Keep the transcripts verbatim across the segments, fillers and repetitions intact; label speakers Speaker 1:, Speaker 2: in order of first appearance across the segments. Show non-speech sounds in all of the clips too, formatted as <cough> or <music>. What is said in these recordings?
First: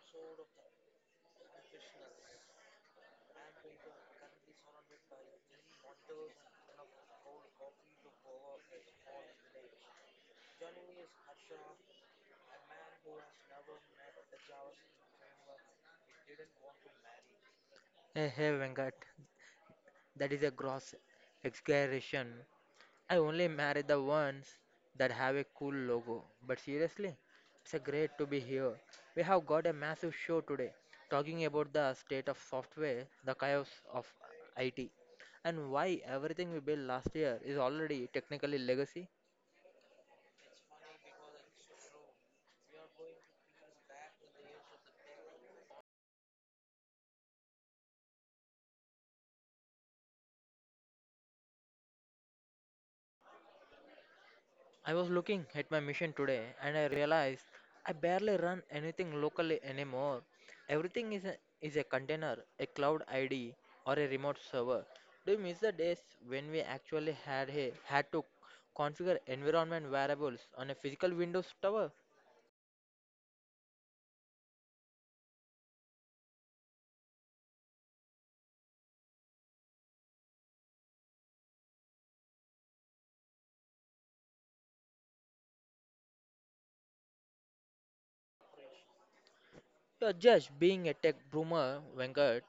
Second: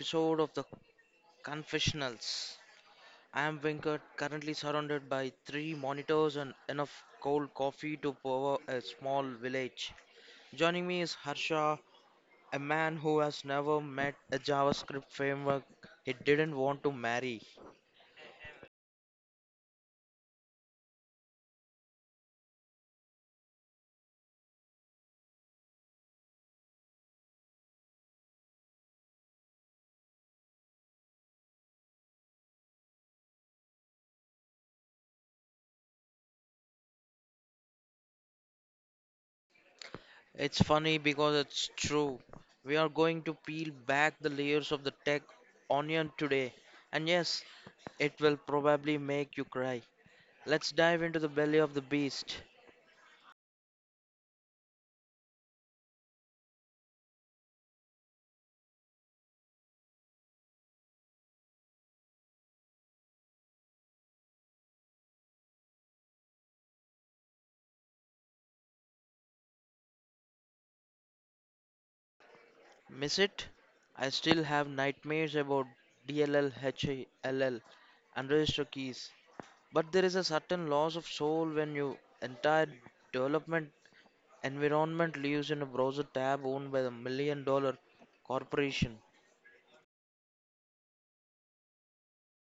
Speaker 1: episode of the Confessionals. I am Venkat, currently surrounded by three monitors and enough cold coffee to power a small village. Joining me is Harsha, a man who has never met a JavaScript framework he didn't want to marry.
Speaker 2: Hey, hey, Venkat, that is a gross exaggeration. I only marry the ones that have a cool logo. But seriously, it's a great to be here. We have got a massive show today talking about the state of software, the chaos of I T, and why everything we built last year is already technically legacy.
Speaker 1: It's funny because it's true. We are going to peel back the layers of the tech onion today. And yes, it will probably make you cry. Let's dive into the belly of the beast.
Speaker 2: I was looking at my mission today and I realized I barely run anything locally anymore. Everything is a, is a container, a cloud I D, or a remote server. Do you miss the days when we actually had a, had to configure environment variables on a physical Windows tower?
Speaker 1: Miss it? I still have nightmares about D L L, H L L, and register keys. But there is a certain loss of soul when your entire development environment lives in a browser tab owned by the million dollar corporation.
Speaker 2: Uh, just being a tech boomer, Venkat,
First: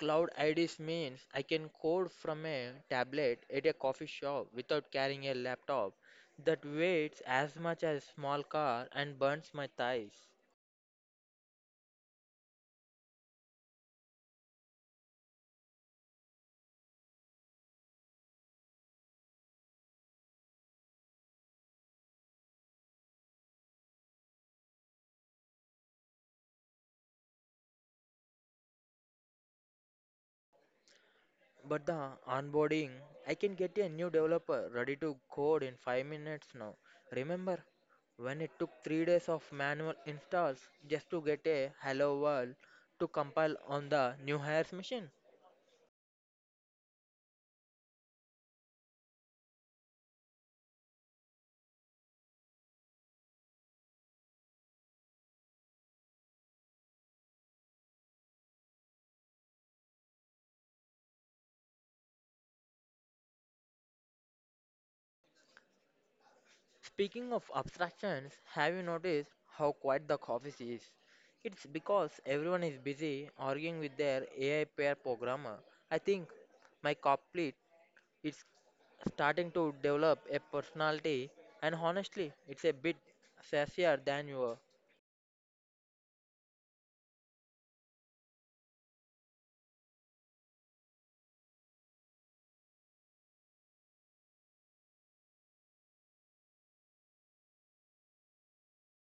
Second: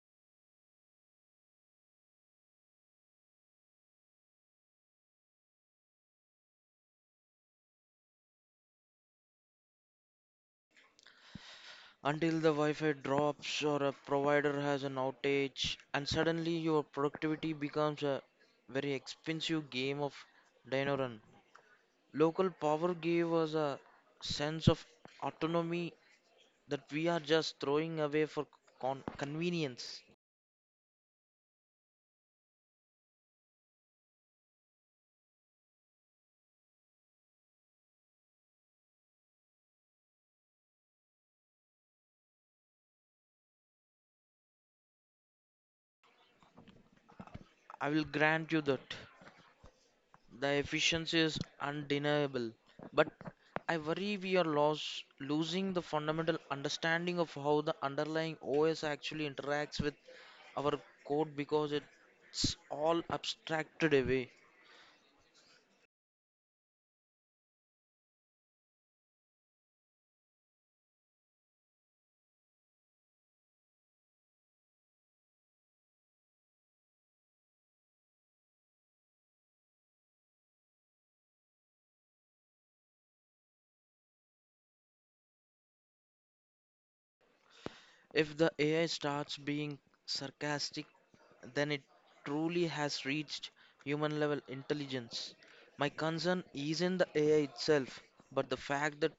Speaker 2: cloud I Ds means I can code from a tablet at a coffee shop without carrying a laptop that weighs as much as a small car and burns my thighs.
Speaker 1: Until the Wi Fi drops or a provider has an outage, and suddenly your productivity becomes a very expensive game of dino run. Local power gave us a sense of autonomy that we are just throwing away for con- convenience.
Speaker 2: But the onboarding, I can get a new developer ready to code in five minutes now. Remember when it took three days of manual installs just to get a hello world to compile on the new hires machine?
Speaker 1: I will grant you that. The efficiency is undeniable, but I worry we are lost, losing the fundamental understanding of how the underlying O S actually interacts with our code because it's all abstracted away.
Speaker 2: Speaking of abstractions, have you noticed how quiet the office is? It's because everyone is busy arguing with their A I pair programmer. I think my copilot is starting to develop a personality and honestly it's a bit sassier than you are.
Speaker 1: If the A I starts being sarcastic, then it truly has reached human level intelligence. My concern isn't the A I itself, but the fact that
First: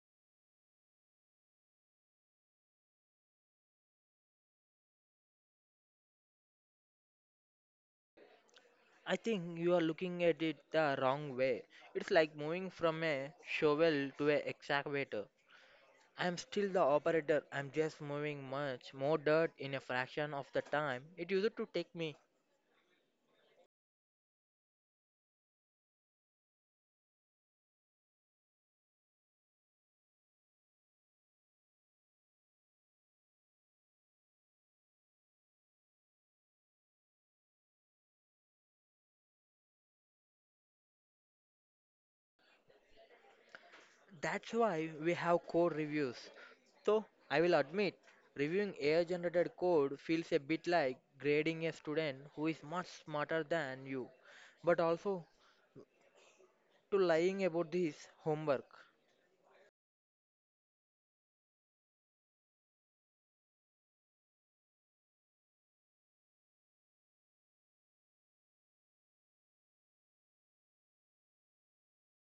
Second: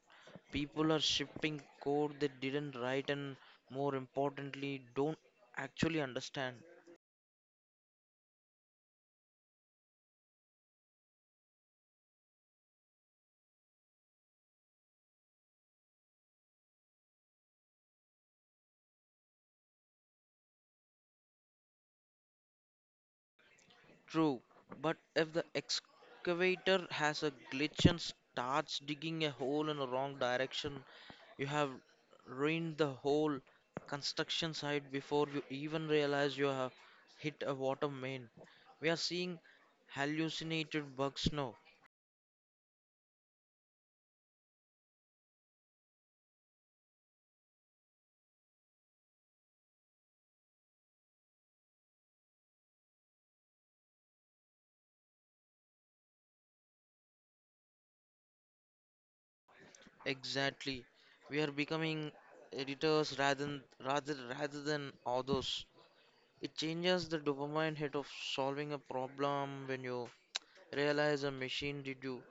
Speaker 1: people are shipping code they didn't write and, more importantly, don't actually understand.
Speaker 2: I think you are looking at it the wrong way. It's like moving from a shovel to an excavator. I'm still the operator. I'm just moving much more dirt in a fraction of the time it used to take me.
Speaker 1: True, but if the excavator has a glitch and starts digging a hole in the wrong direction, you have ruined the whole construction site before you even realize you have hit a water main. We are seeing hallucinated bugs now.
Speaker 2: That's why we have code reviews. So, I will admit, reviewing A I generated code feels a bit like grading a student who is much smarter than you, but also to lying about this homework.
Speaker 1: Exactly. We are becoming editors rather than, rather rather than authors. It changes the dopamine hit of solving a problem when you realize a machine did you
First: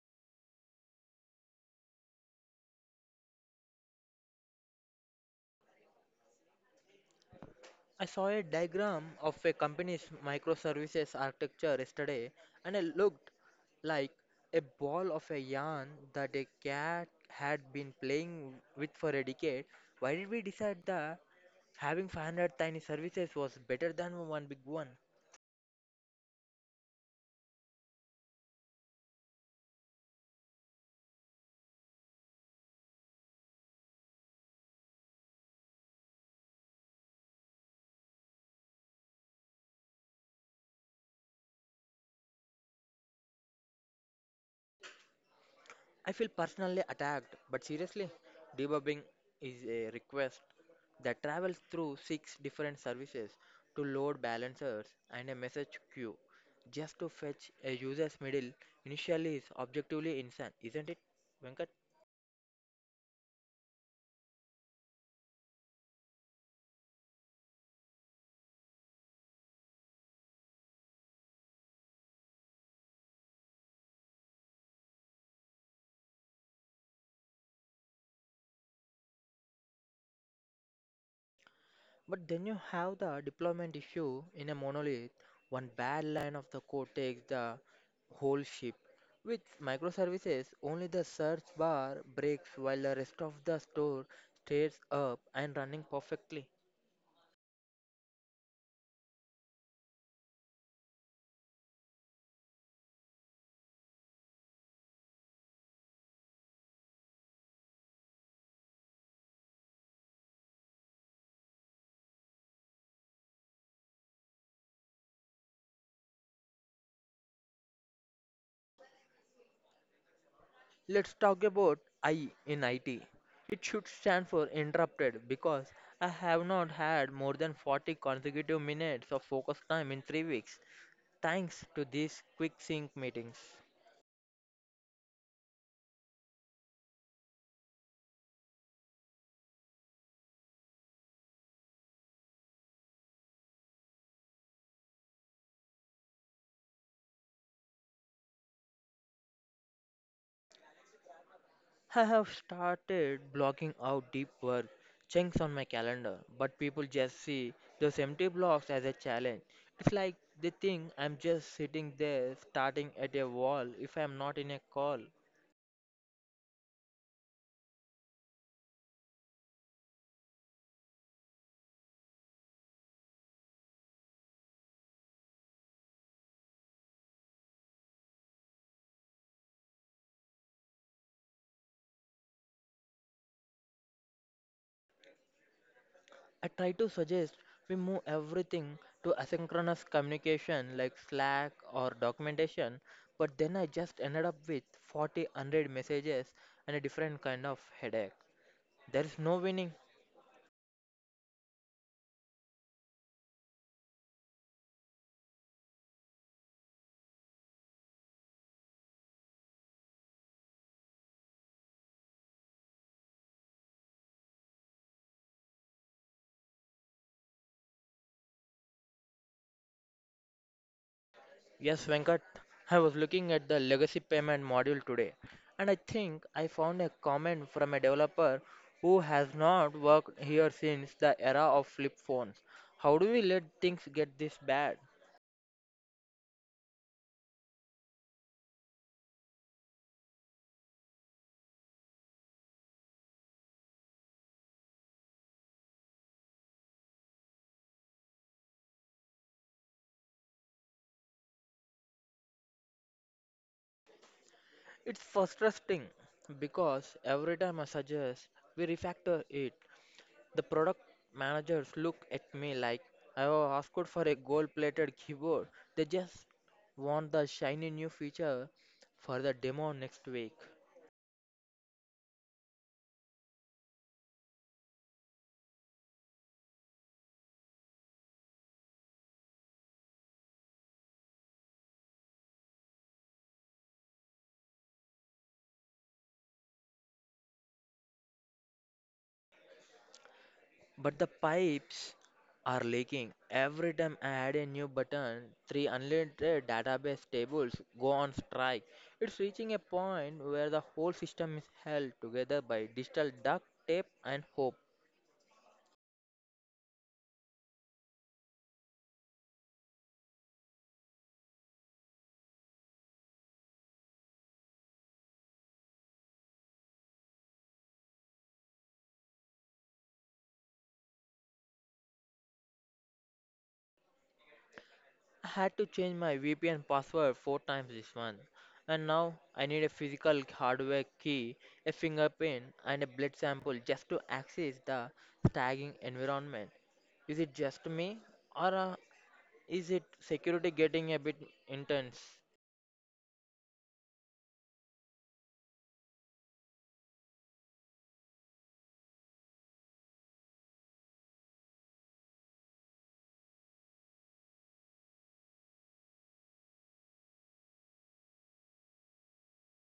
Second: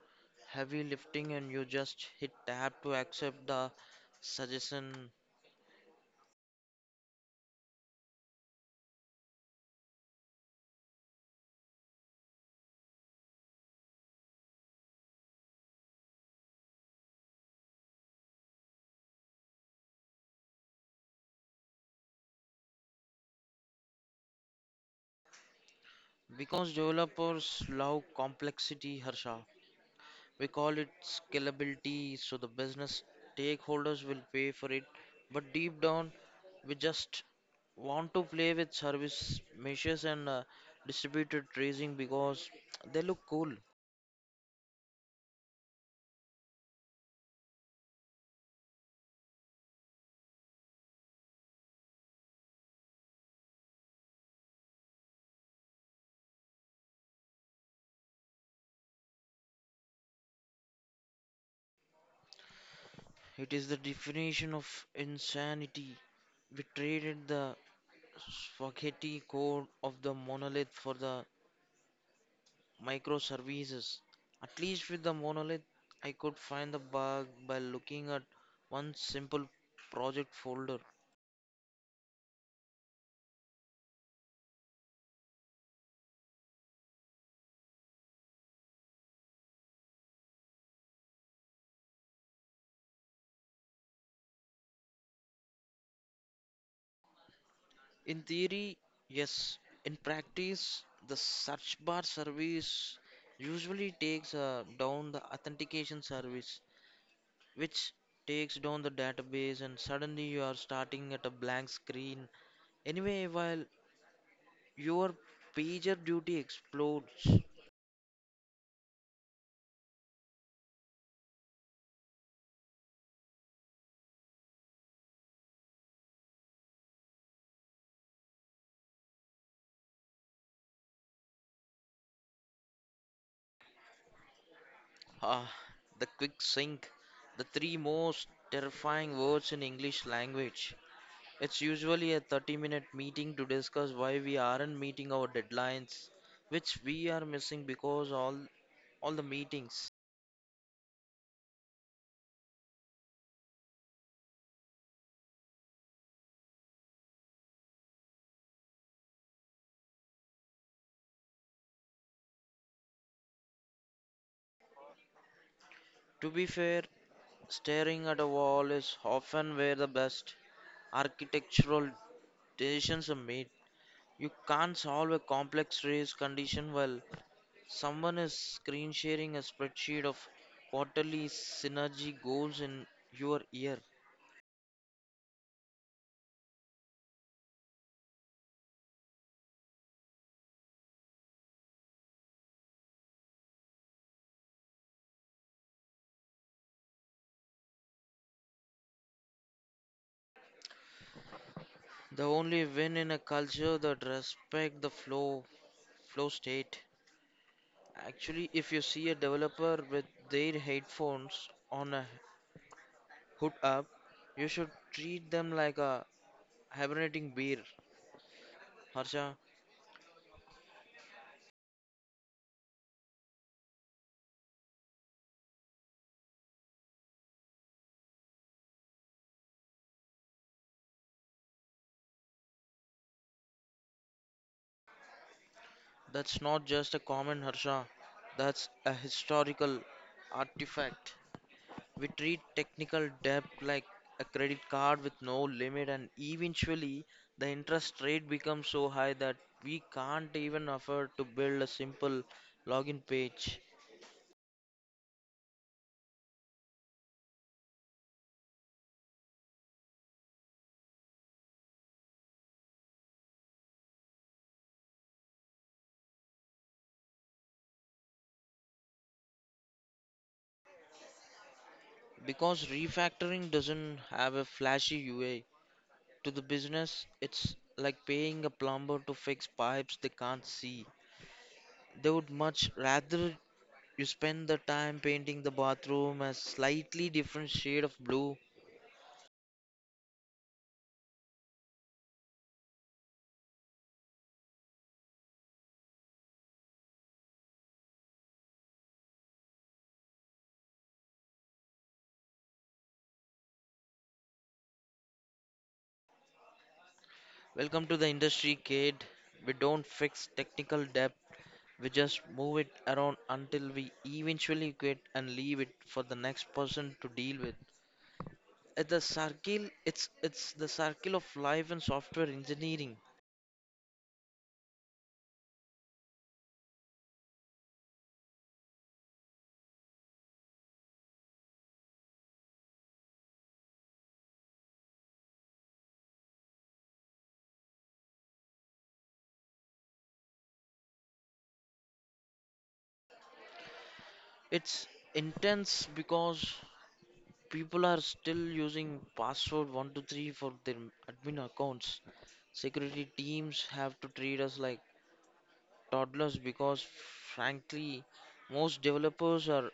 Speaker 1: heavy lifting and you just hit tab to accept the suggestion.
Speaker 2: I saw a diagram of a company's microservices architecture yesterday, and it looked like a ball of a yarn that a cat had been playing with for a decade. Why did we decide that having five hundred tiny services was better than one big one?
Speaker 1: Because developers love complexity, Harsha. We call it scalability, so the business stakeholders will pay for it. But deep down, we just want to play with service meshes and uh, distributed tracing because they look cool.
Speaker 2: I feel personally attacked, but seriously, debugging is a request that travels through six different services to load balancers and a message queue just to fetch a user's middle initially is objectively insane, isn't it, Venkat?
Speaker 1: It is the definition of insanity. We traded the spaghetti code of the monolith for the microservices. At least with the monolith, I could find the bug by looking at one simple project folder.
Speaker 2: But then you have the deployment issue in a monolith. One bad line of the code takes the whole ship. With microservices, only the search bar breaks while the rest of the store stays up and running perfectly.
Speaker 1: In theory, yes. In practice, the search bar service usually takes uh, down the authentication service, which takes down the database, and suddenly you are starting at a blank screen. Anyway, while your pager duty explodes,
Speaker 2: Let's talk about I in I T. It should stand for interrupted because I have not had more than forty consecutive minutes of focus time in three weeks thanks to these quick sync meetings.
Speaker 1: Ah, the quick sync, the three most terrifying words in English language. It's usually a thirty minute meeting to discuss why we aren't meeting our deadlines, which we are missing because all all the meetings.
Speaker 2: I have started blocking out deep work chunks on my calendar, but people just see those empty blocks as a challenge. It's like they think I'm just sitting there starting at a wall if I'm not in a call.
Speaker 1: To be fair, staring at a wall is often where the best architectural decisions are made. You can't solve a complex race condition well Someone is screen sharing a spreadsheet of quarterly synergy goals in your year.
Speaker 2: I try to suggest we move everything to asynchronous communication like Slack or documentation, but then I just ended up with 40 100 messages and a different kind of headache. There is no winning.
Speaker 1: The only win in a culture that respect the flow flow state. Actually, if you see a developer with their headphones on a hood up, you should treat them like a hibernating bear. Harsha,
Speaker 2: Yes, Venkat, I was looking at the legacy payment module today, and I think I found a comment from a developer who has not worked here since the era of flip phones. How do we let things get this bad?
Speaker 1: that's not just a comment, Harsha. That's a historical artifact. We treat technical debt like a credit card with no limit, and eventually the interest rate becomes so high that we can't even afford to build a simple login page.
Speaker 2: It's frustrating because every time I suggest we refactor it, the product managers look at me like I have asked for a gold plated keyboard. They just want the shiny new feature for the demo next week.
Speaker 1: Because refactoring doesn't have a flashy U I to the business, it's like paying a plumber to fix pipes they can't see. They would much rather you spend the time painting the bathroom a slightly different shade of blue.
Speaker 2: But the pipes are leaking. Every time I add a new button, three unrelated database tables go on strike. It's reaching a point where the whole system is held together by digital duct tape and hope.
Speaker 1: Welcome to the industry, kid. We don't fix technical debt, we just move it around until we eventually quit and leave it for the next person to deal with. It's the circle it's it's the circle of life and software engineering.
Speaker 2: I had to change my V P N password four times this month. And now I need a physical hardware key, a fingerprint, and a blood sample just to access the tagging environment. Is it just me, or uh, Is it security getting a bit intense?
Speaker 1: It's intense because people are still using password one two three for their admin accounts. Security teams have to treat us like toddlers because frankly most developers are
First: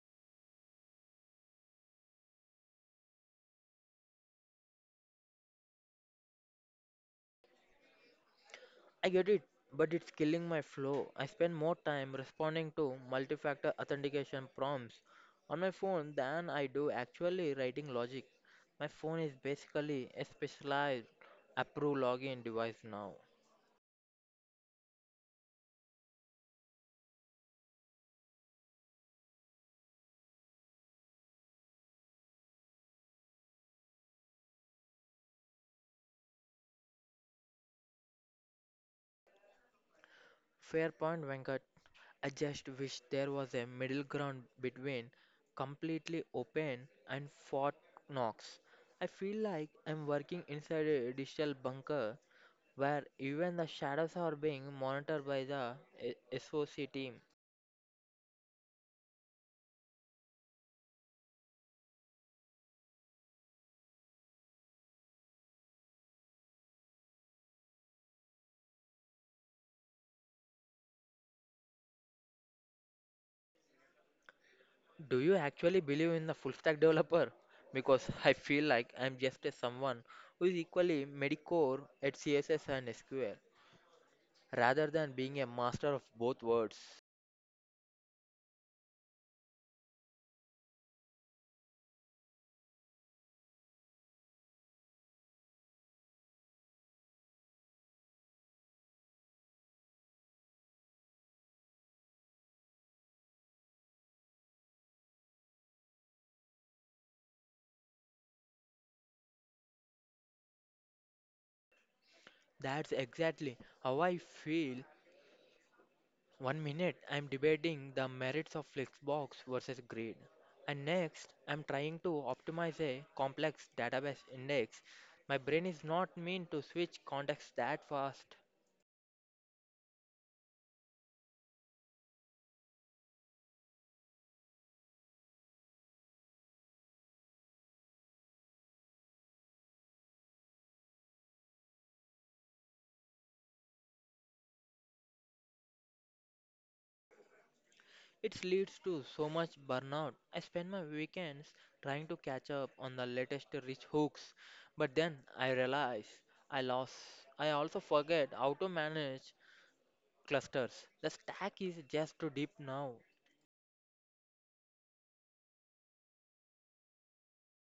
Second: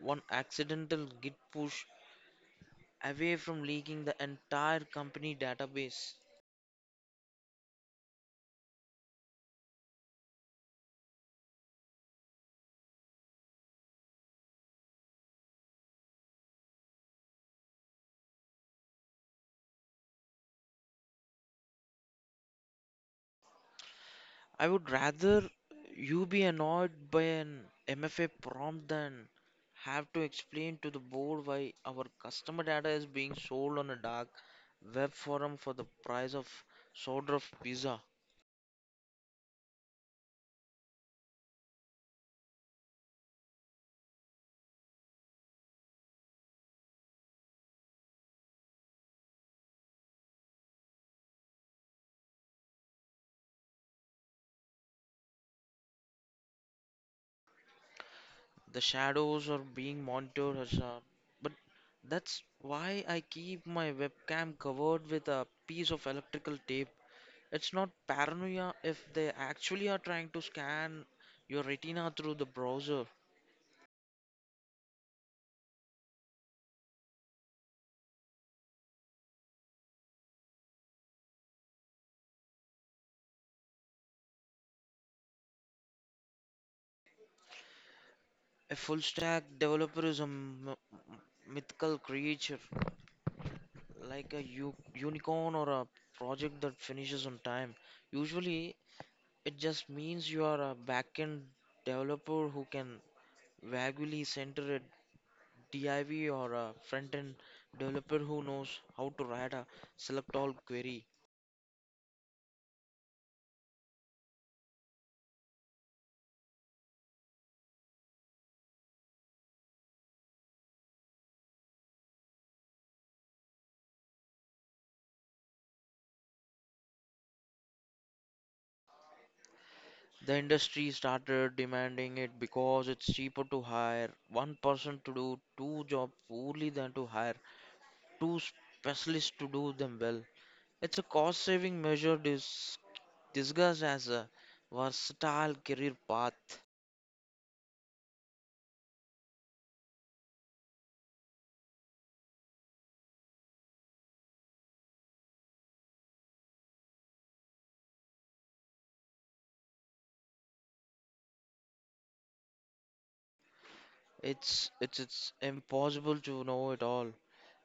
Speaker 1: One accidental git push away from leaking the entire company database.
Speaker 2: I get it, but it's killing my flow. I spend more time responding to multi factor authentication prompts on my phone than I do actually writing logic. My phone is basically a specialized approve login device now.
Speaker 1: I would rather you be annoyed by an M F A prompt than have to explain to the board why our customer data is being sold on a dark web forum for the price of soda of pizza.
Speaker 2: Fair point, Venkat. I just wish there was a middle ground between completely open and Fort Knox. I feel like I'm working inside a digital bunker where even the shadows are being monitored by the eh, S O C team.
Speaker 1: The shadows are being monitored, Harsha. But that's why I keep my webcam covered with a piece of electrical tape. It's not paranoia if they actually are trying to scan your retina through the browser.
Speaker 2: Do you actually believe in the full stack developer? Because <laughs> I feel like I'm just a someone who is equally medicore at C S S and S Q L, rather than being a master of both worlds.
Speaker 1: A full stack developer is a m- m- mythical creature, like a u- unicorn or a project that finishes on time. Usually, it just means you are a backend developer who can vaguely center a div or a front end developer who knows how to write a select all query.
Speaker 2: That's exactly how I feel. One minute I'm debating the merits of Flexbox versus Grid, and next I'm trying to optimize a complex database index. My brain is not meant to switch contexts that fast.
Speaker 1: The industry started demanding it because it's cheaper to hire one person to do two jobs poorly than to hire two specialists to do them well. It's a cost saving measure dis- disguised as a versatile career path.
Speaker 2: It leads to so much burnout. I spend my weekends trying to catch up on the latest rich hooks, but then I realize I lost. I also forget how to manage clusters. The stack is just too deep now.
Speaker 1: It's, it's, it's impossible to know it all.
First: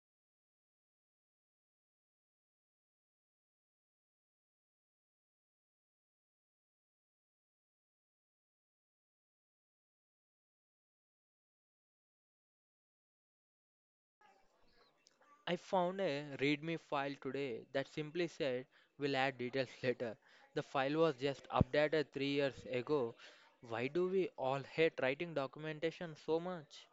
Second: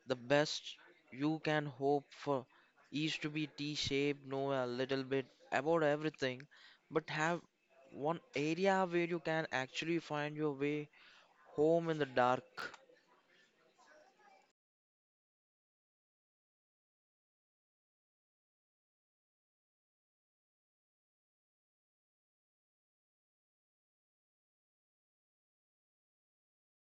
Speaker 1: The best you can hope for is to be T shaped, know a little bit about everything, but have one area where you can actually find your way home in the dark.
Speaker 2: I found a README file today that simply said we'll add details <laughs> later. The file was just updated three years ago. Why do we all hate writing documentation so much?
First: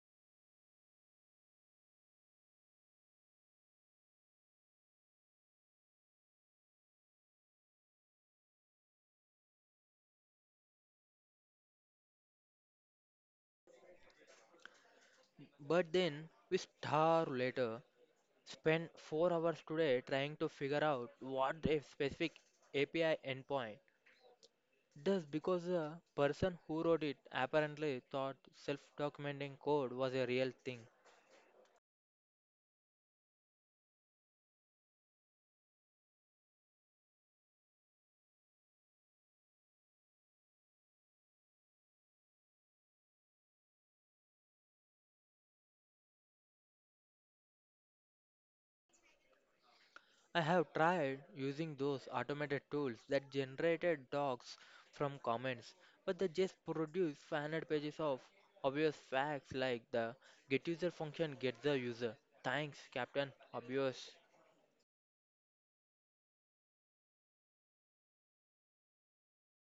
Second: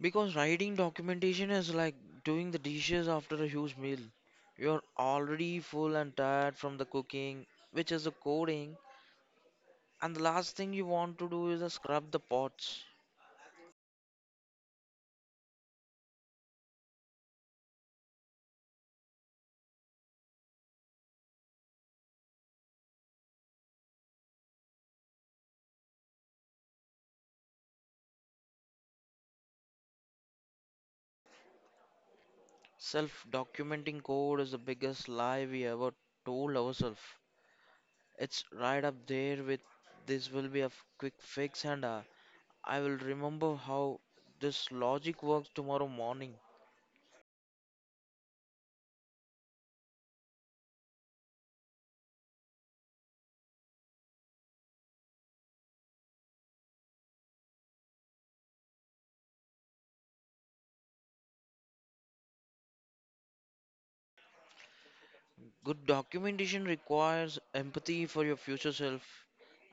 Speaker 1: Because writing documentation is like doing the dishes after a huge meal. You're already full and tired from the cooking, which is the coding, and the last thing you want to do is uh, scrub the pots.
Speaker 2: But then we starve later, spend four hours today trying to figure out what a specific A P I endpoint does because the person who wrote it apparently thought self documenting code was a real thing.
Speaker 1: Self documenting code is the biggest lie we ever told ourselves. It's right up there with this will be a f- quick fix, and uh, I will remember how this logic works tomorrow morning.
Speaker 2: I have tried using those automated tools that generated docs from comments, but they just produce five hundred pages of obvious facts like the get user function gets the user. Thanks, Captain. Obvious.
Speaker 1: Good documentation requires empathy for your future self,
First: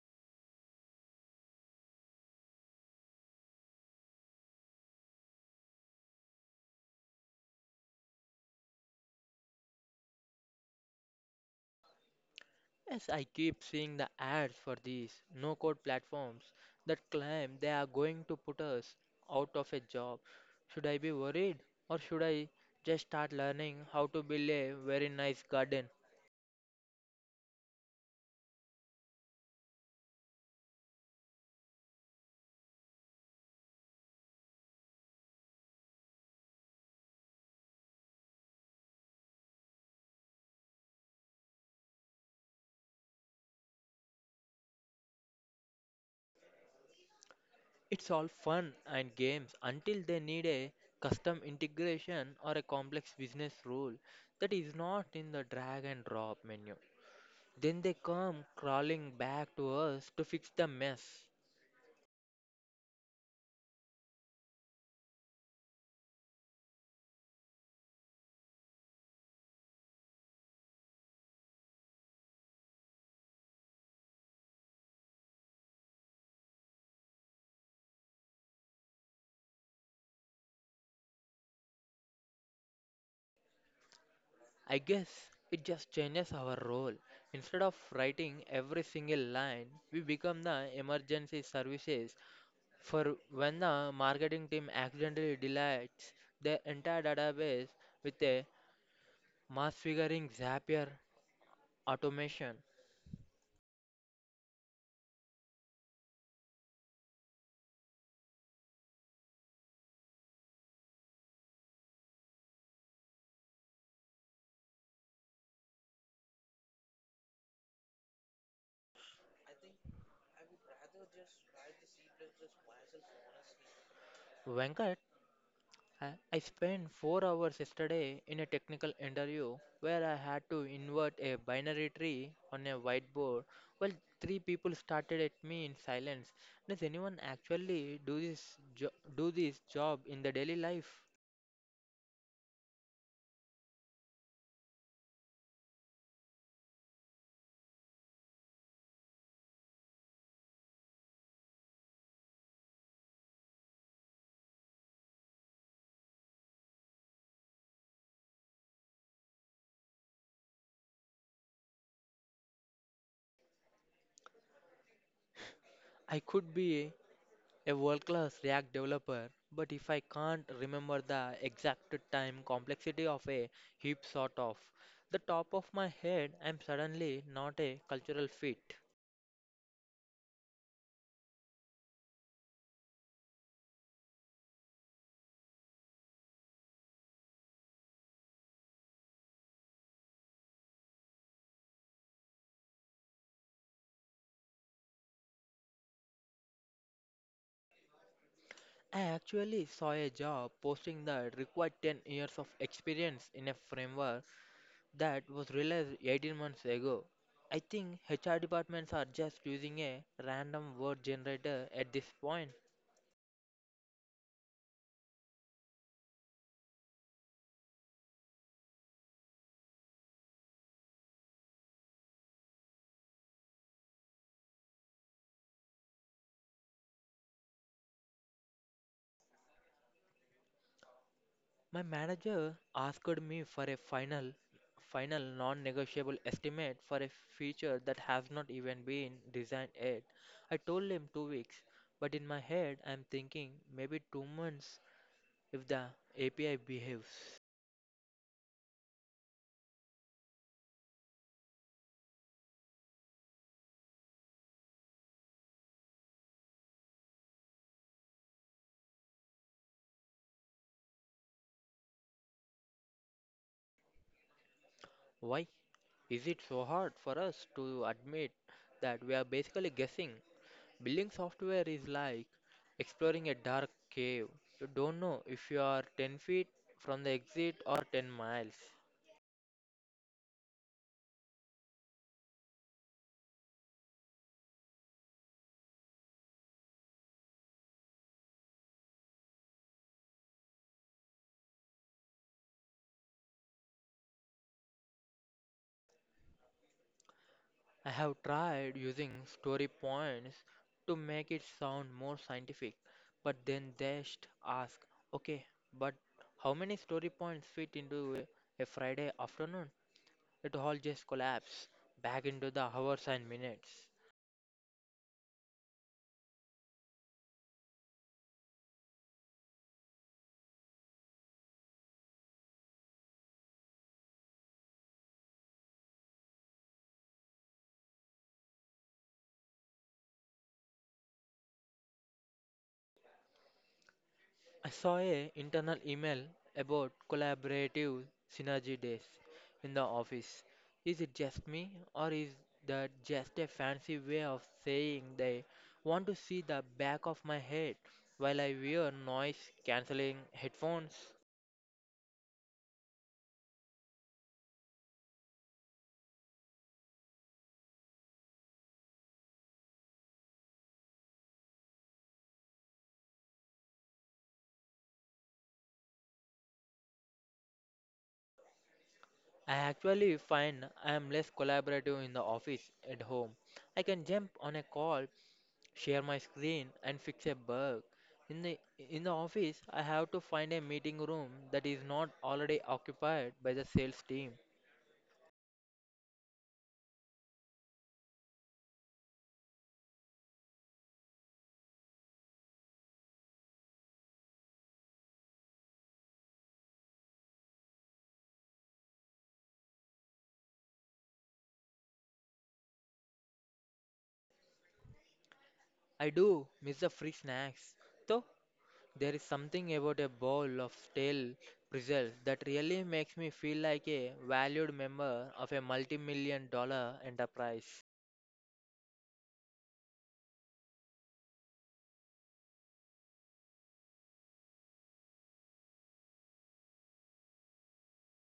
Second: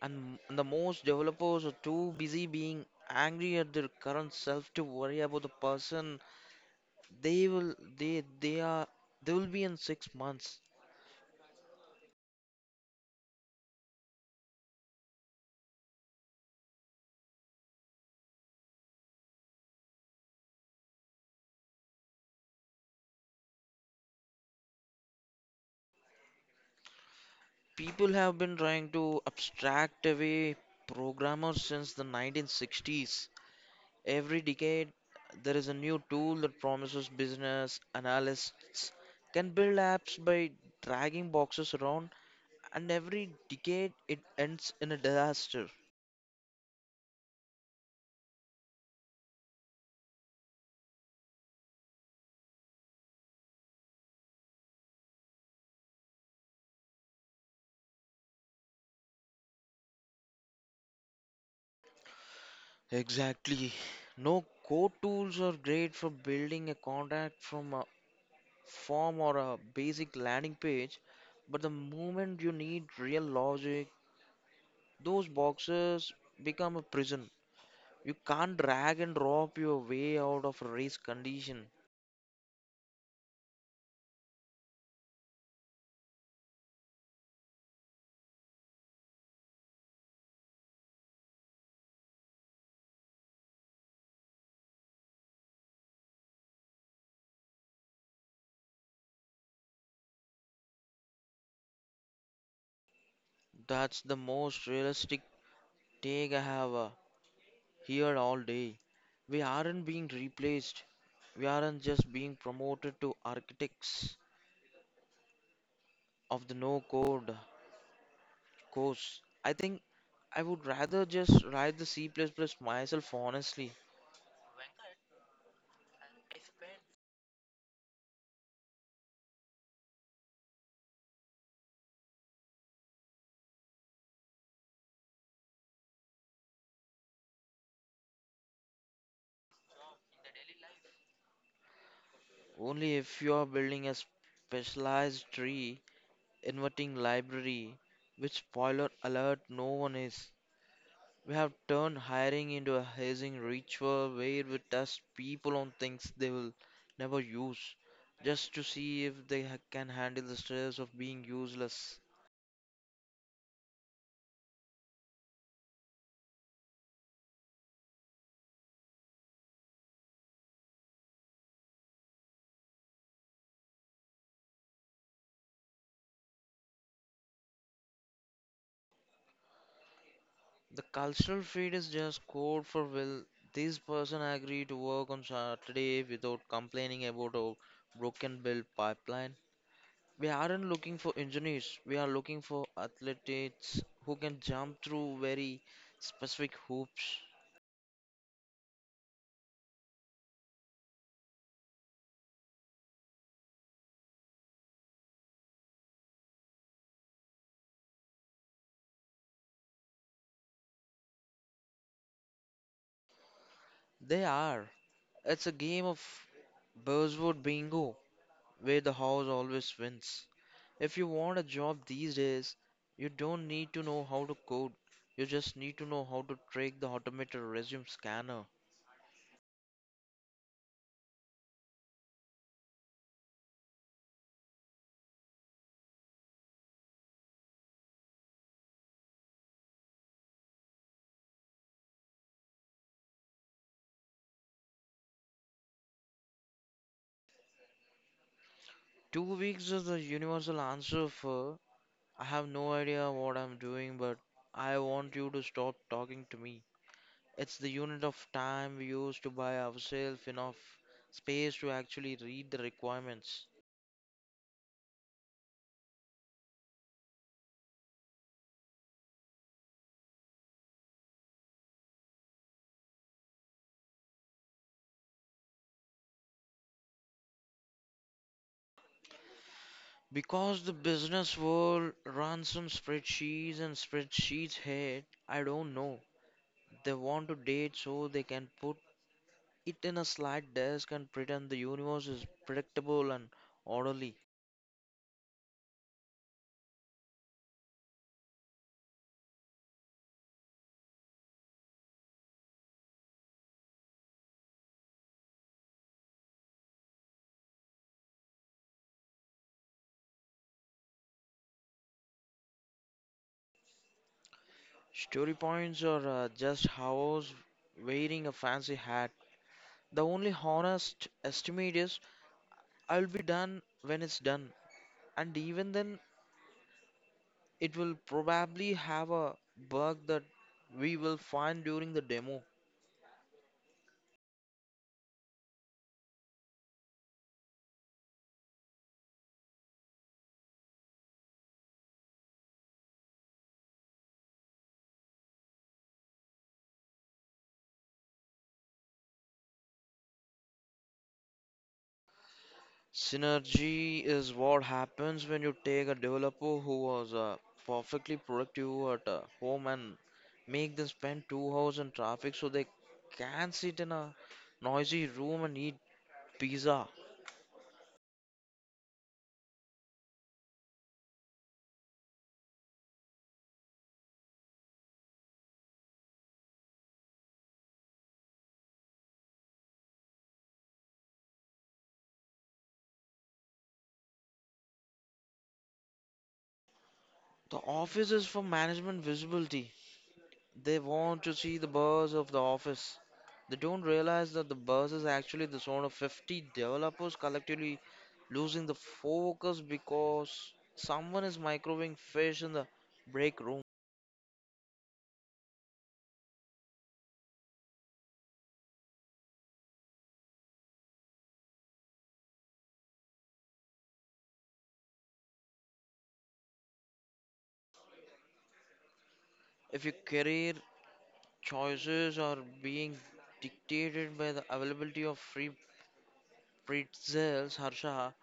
Speaker 1: and m- the most developers are too busy being angry at their current self to worry about the person they will they they are they will be in six months.
Speaker 2: Yes, I keep seeing the ads for these no code platforms that claim they are going to put us out of a job. Should I be worried or should I just start learning how to build a very nice garden?
Speaker 1: People have been trying to abstract away programmers since the nineteen sixties. Every decade, there is a new tool that promises business analysts can build apps by dragging boxes around and every decade it ends in a disaster.
Speaker 2: It's all fun and games until they need a custom integration or a complex business rule that is not in the drag and drop menu. Then they come crawling back to us to fix the mess.
Speaker 1: Exactly. No core tools are great for building a contact from a form or a basic landing page, but the moment you need real logic, those boxes become a prison. You can't drag and drop your way out of a race condition.
Speaker 2: I guess it just changes our role. Instead of writing every single line, we become the emergency services for when the marketing team accidentally deletes their entire database with a mass figuring Zapier automation.
Speaker 1: That's the most realistic take I have. uh, here all day. We aren't being replaced, we aren't just being promoted to architects of the no code course. I think I would rather just write the C plus plus myself honestly.
Speaker 2: Venkat, I I spent four hours yesterday in a technical interview where I had to invert a binary tree on a whiteboard while three people started at me in silence. Does anyone actually do this jo- do this job in the daily life?
Speaker 1: Only if you are building a specialized tree inverting library, which spoiler alert, no one is. We have turned hiring into a hazing ritual where we test people on things they will never use, just to see if they ha- can handle the stress of being useless.
Speaker 2: I could be a world-class React developer, but if I can't remember the exact time complexity of a heap sort of the top of my head, I'm suddenly not a cultural fit.
Speaker 1: The cultural feed is just code for will this person agree to work on Saturday without complaining about a broken build pipeline? We aren't looking for engineers, we are looking for athletes who can jump through very specific hoops.
Speaker 2: I actually saw a job posting that required ten years of experience in a framework that was released eighteen months ago. I think H R departments are just using a random word generator at this point.
Speaker 1: They are. It's a game of buzzword bingo where the house always wins. If you want a job these days, you don't need to know how to code. You just need to know how to trick the automated resume scanner.
Speaker 2: My manager asked me for a final final non-negotiable estimate for a feature that has not even been designed yet. I told him two weeks, but in my head I'm thinking maybe two months if the A P I behaves.
Speaker 1: Two weeks is the universal answer for I have no idea what I'm doing, but I want you to stop talking to me. It's the unit of time we use to buy ourselves enough space to actually read the requirements.
Speaker 2: Why? Is it so hard for us to admit that we are basically guessing? Building software is like exploring a dark cave. You don't know if you are ten feet from the exit or ten miles.
Speaker 1: Because the business world runs on spreadsheets and spreadsheets hate, I don't know. They want to date so they can put it in a slide desk and pretend the universe is predictable and orderly.
Speaker 2: I have tried using story points to make it sound more scientific, but then just ask, okay, but how many story points fit into a, a Friday afternoon? It all just collapses back into the hours and minutes.
Speaker 1: Story points are uh, just hours wearing a fancy hat. The only honest estimate is I'll be done when it's done, and even then, it will probably have a bug that we will find during the demo.
Speaker 2: I saw a internal email about collaborative synergy days in the office. Is it just me or is that just a fancy way of saying they want to see the back of my head while I wear noise cancelling headphones?
Speaker 1: Synergy is what happens when you take a developer who was uh, perfectly productive at uh, home and make them spend two hours in traffic so they can sit in a noisy room and eat pizza.
Speaker 2: I actually find I am less collaborative in the office at home. I can jump on a call share my screen and fix a bug. In the in the office, I have to find a meeting room that is not already occupied by the sales team.
Speaker 1: The office is for management visibility. They want to see the buzz of the office. They don't realize that the buzz is actually the sound of fifty developers collectively losing the focus because someone is microwaving fish in the break room.
Speaker 2: I do miss the free snacks. Though there is something about a bowl of stale pretzels that really makes me feel like a valued member of a multi-million dollar enterprise.
Speaker 1: If your career choices are being dictated by the availability of free pretzels, Harsha,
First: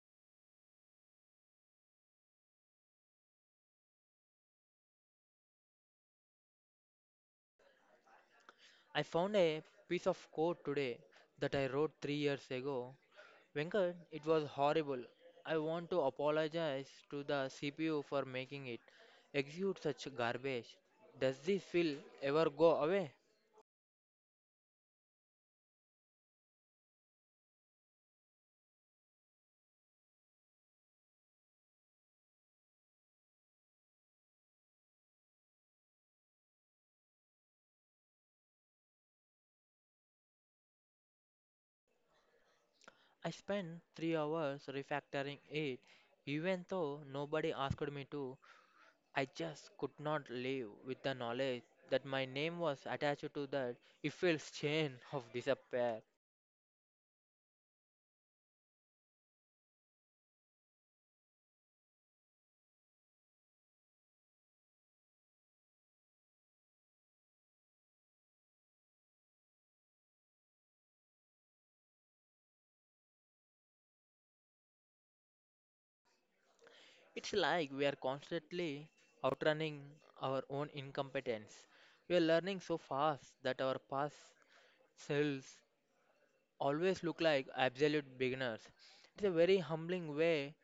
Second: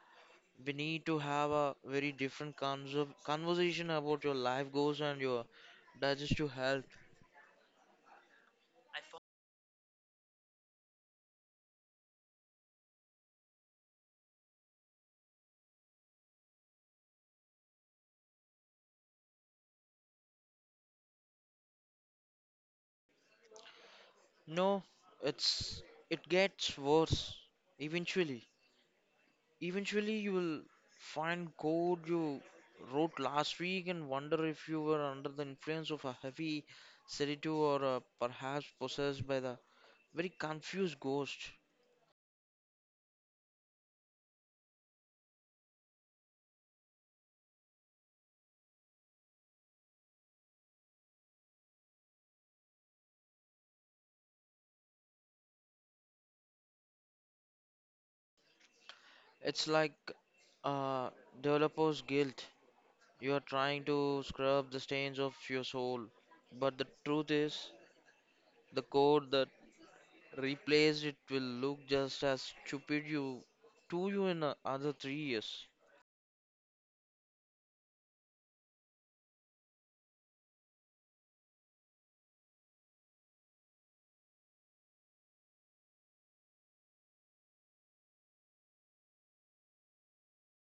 Speaker 1: we need to have a very different conser- conversation about your life goals and your digestive health.
Speaker 2: I found a piece of code today that I wrote three years ago. Venkat, it was horrible. I want to apologize to the C P U for making it execute such garbage. Does this feel ever go away?
Speaker 1: No, it's it gets worse eventually. Eventually, you will find code you wrote last week and wonder if you were under the influence of a heavy sedative or uh, perhaps possessed by the very confused ghost.
Speaker 2: I spent three hours refactoring it, even though nobody asked me to. I just could not live with the knowledge that my name was attached to that evil chain of despair.
Speaker 1: It's like uh, developer's guilt. You are trying to scrub the stains of your soul, but the truth is, the code that replaced it will look just as stupid you to you in a- other three years.
Speaker 2: It's like we are constantly outrunning our own incompetence. We are learning so fast that our past cells always look like absolute beginners. It's a very humbling way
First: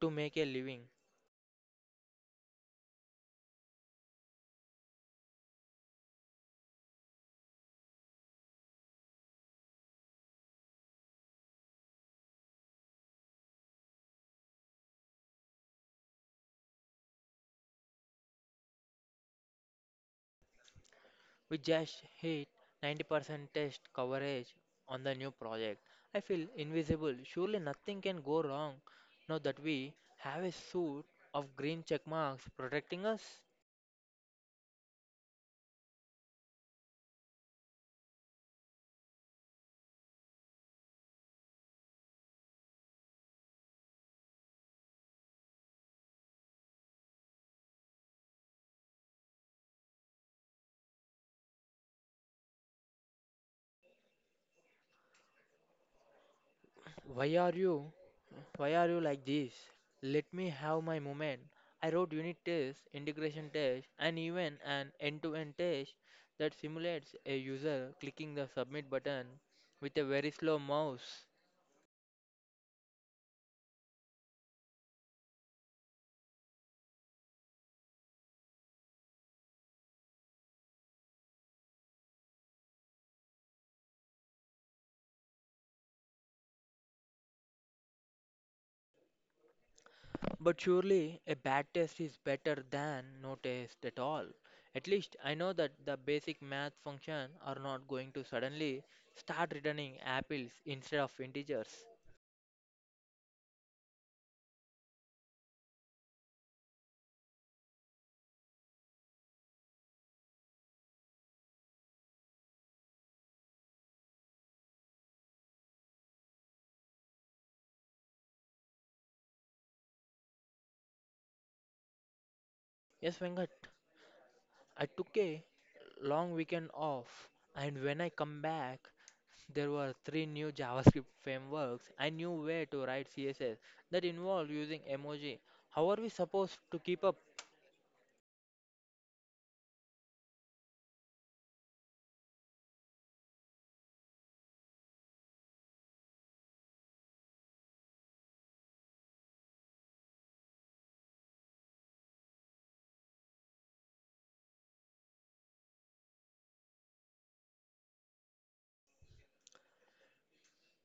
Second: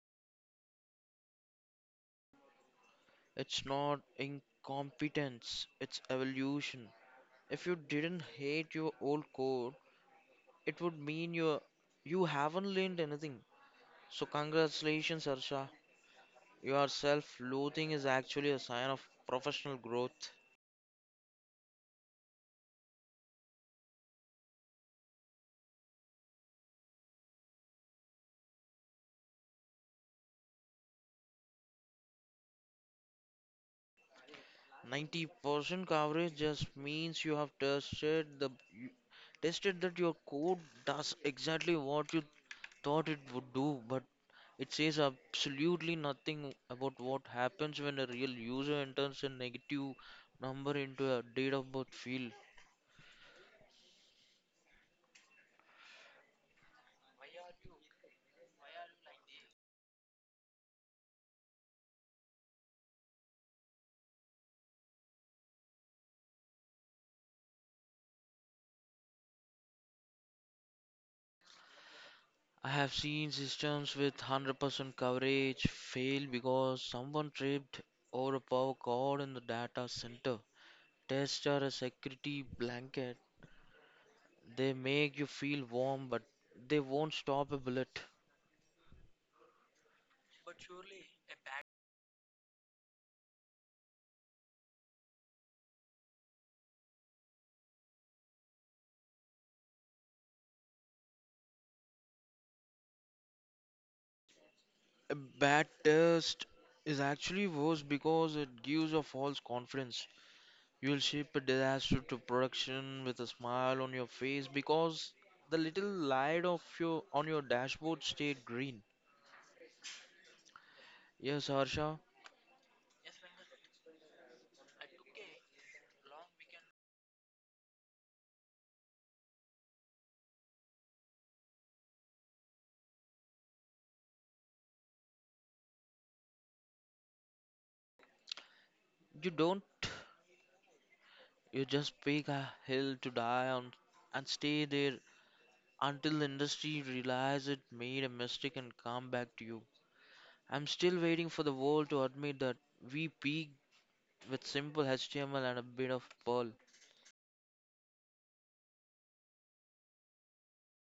Speaker 2: to make a living.
Speaker 1: It's not incompetence, it's evolution. If you didn't hate your old code, it would mean you you haven't learned anything. So congratulations, Harsha. Your self-loathing is actually a sign of professional growth.
Speaker 2: We just hit ninety percent test coverage on the new project. I feel invisible. Surely nothing can go wrong now that we have a suit of green check marks protecting us.
Speaker 1: ninety percent coverage just means you have tested the you tested that your code does exactly what you thought it would do, but it says absolutely nothing about what happens when a real user enters a negative number into a date of birth field.
Speaker 2: Why are you? Why are you like this? Let me have my moment. I wrote unit tests, integration tests, and even an end-to-end test that simulates a user clicking the submit button with a very slow mouse.
Speaker 1: I have seen systems with one hundred percent coverage fail because someone tripped over a power cord in the data center. Tests are a security blanket. They make you feel warm, but they won't stop a bullet.
Speaker 2: But surely a bad test is better than no test at all. At least I know that the basic math function are not going to suddenly start returning apples instead of integers.
Speaker 1: A bad test is actually worse because it gives a false confidence. You'll ship a disaster to production with a smile on your face because the little light of your on your dashboard stayed green. Yes, Harsha,
Speaker 2: Yes, Venkat. I took a long weekend off, and when I come back, there were three new JavaScript frameworks I knew where to write C S S that involved using emoji. How are we supposed to keep up?
Speaker 1: you don't. You just pick a hill to die on and stay there until the industry realize it made a mistake and come back to you. I'm still waiting for the world to admit that we peaked with simple H T M L and a bit of Perl.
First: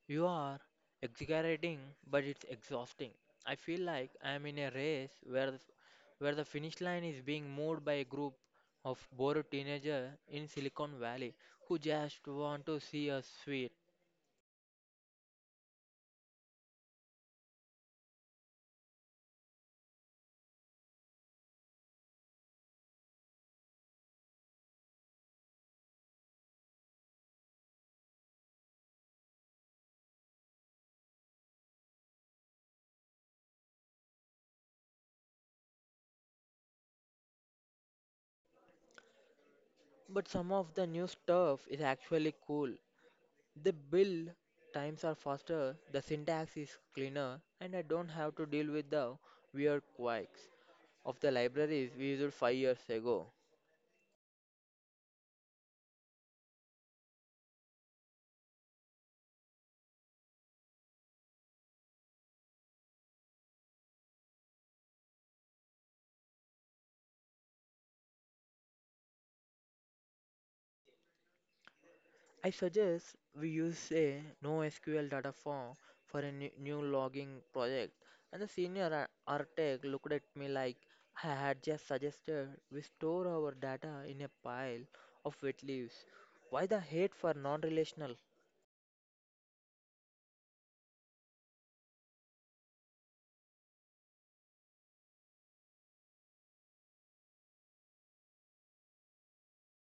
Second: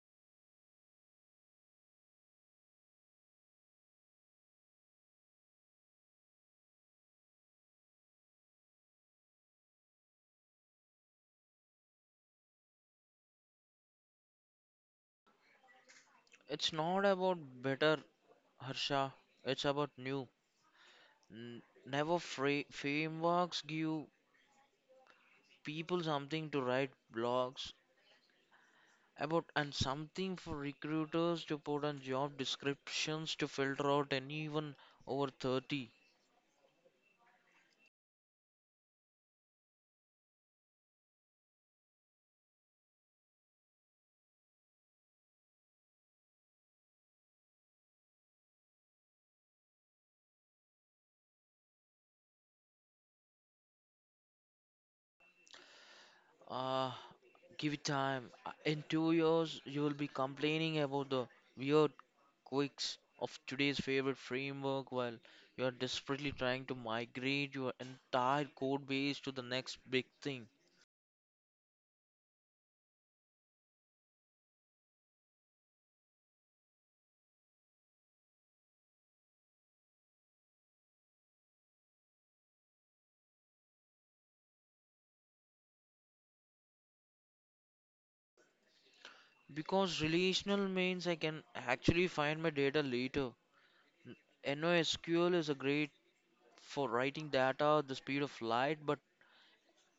Speaker 2: You are exaggerating, but it's exhausting. I feel like I am in a race where the, where the finish line is being moved by a group of bored teenagers in Silicon Valley who just want to see us sweet.
Speaker 1: It's not about better, Harsha. It's about new. N- Never fra- frameworks give people something to write blogs about and something for recruiters to put on job descriptions to filter out anyone over thirty.
Speaker 2: But some of the new stuff is actually cool. The build times are faster, the syntax is cleaner, and I don't have to deal with the weird quirks of the libraries we used five years ago.
Speaker 1: Uh, Give it time. Uh, In two years, you will be complaining about the weird quirks of today's favorite framework while you are desperately trying to migrate your entire code base to the next big thing.
Speaker 2: I suggest we use a NoSQL data form for a new new logging project, and the senior ar- architect looked at me like I had just suggested we store our data in a pile of wet leaves. Why the hate for non relational?
Speaker 1: Because relational means I can actually find my data later. NoSQL is a great for writing data at the speed of light, but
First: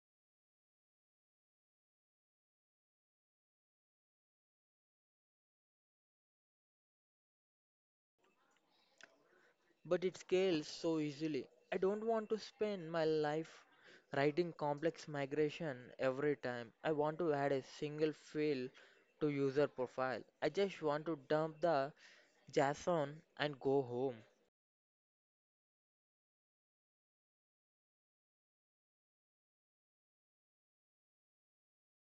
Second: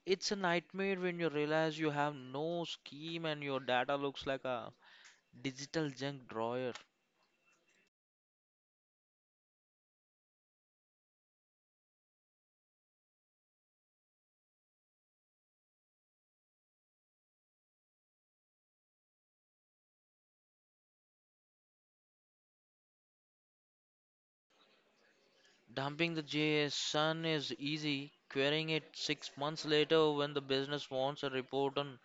Speaker 1: it's a nightmare when you realize you have no scheme and your data looks like a digital junk drawer.
Speaker 2: But it scales so easily. I don't want to spend my life writing complex migration every time. I want to add a single field to user profile. I just want to dump the JSON and go home.
Speaker 1: Dumping the JSON is easy. Querying it six months later when the business wants a report on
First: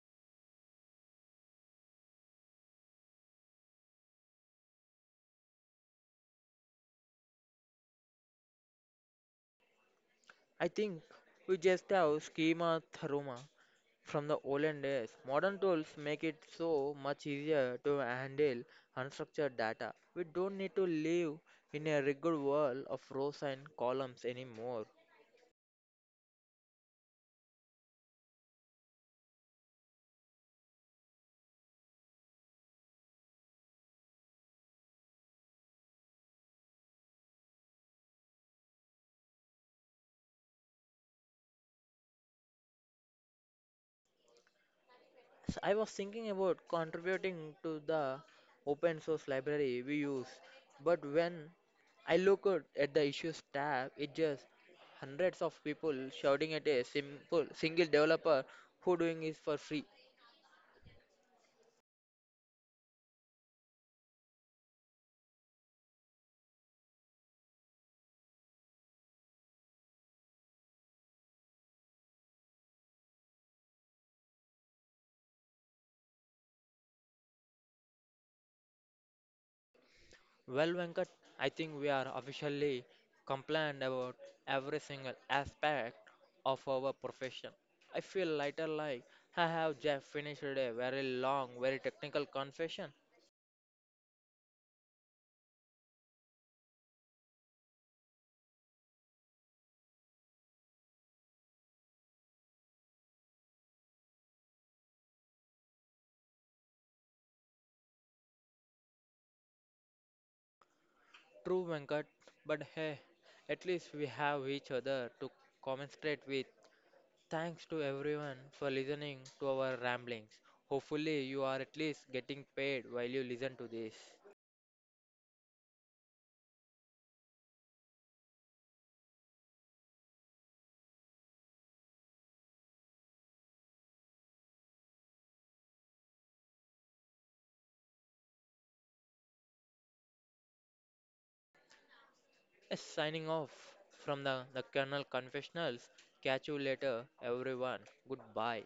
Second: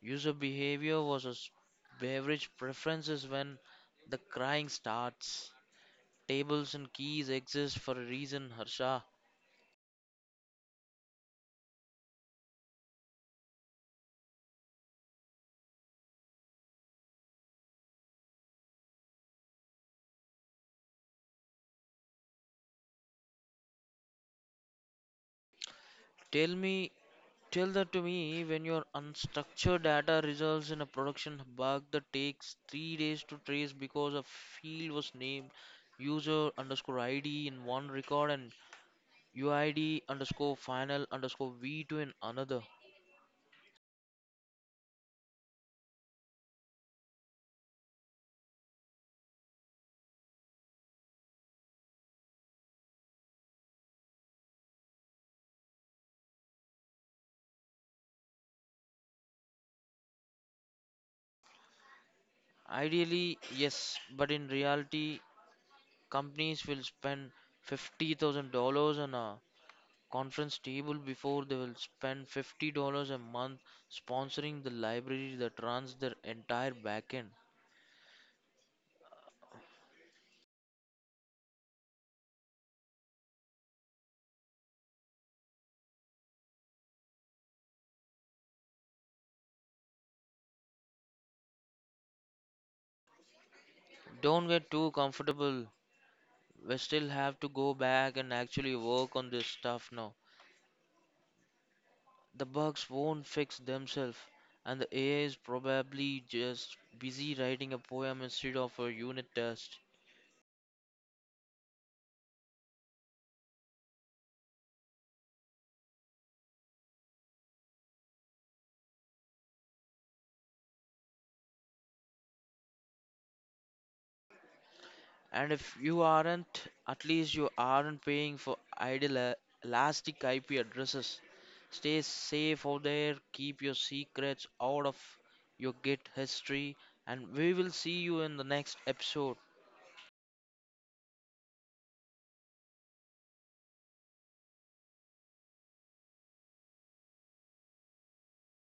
Speaker 1: user behavior versus beverage preferences when the crying starts. Tables and keys exist for a reason, Harsha.
Speaker 2: I think we just have schema theruma from the olden days. Modern tools make it so much easier to handle unstructured data. We don't need to live in a rigid world of rows and columns anymore.
Speaker 1: Tell me, tell that to me when your unstructured data results in a production bug that takes three days to trace because a field was named user underscore I D in one record and U I D underscore final underscore V to an another.
Speaker 2: So I was thinking about contributing to the open source library we use, but when I look at at the issues tab, it just hundreds of people shouting at a simple single developer who doing is for free.
Speaker 1: Ideally, yes, but in reality, companies will spend fifty thousand dollars on a conference table before they will spend fifty dollars a month sponsoring the library that runs their entire backend.
Speaker 2: Well, Venkat, I think we are officially compliant about every single aspect of our profession. I feel lighter like I have just finished a very long, very technical confession.
Speaker 1: Don't get too comfortable. We still have to go back and actually work on this stuff now. The bugs won't fix themselves, and the A I is probably just busy writing a poem instead of a unit test.
Speaker 2: True, Venkat, but hey, at least we have each other to commiserate with. Thanks to everyone for listening to our ramblings. Hopefully, you are at least getting paid while you listen to this.
Speaker 1: And if you aren't, at least you aren't paying for idle uh, elastic I P addresses. Stay safe out there, keep your secrets out of your Git history, and we will see you in the next episode.
Speaker 2: Yes, signing off from the, the Colonel Confessionals. Catch you later, everyone. Goodbye.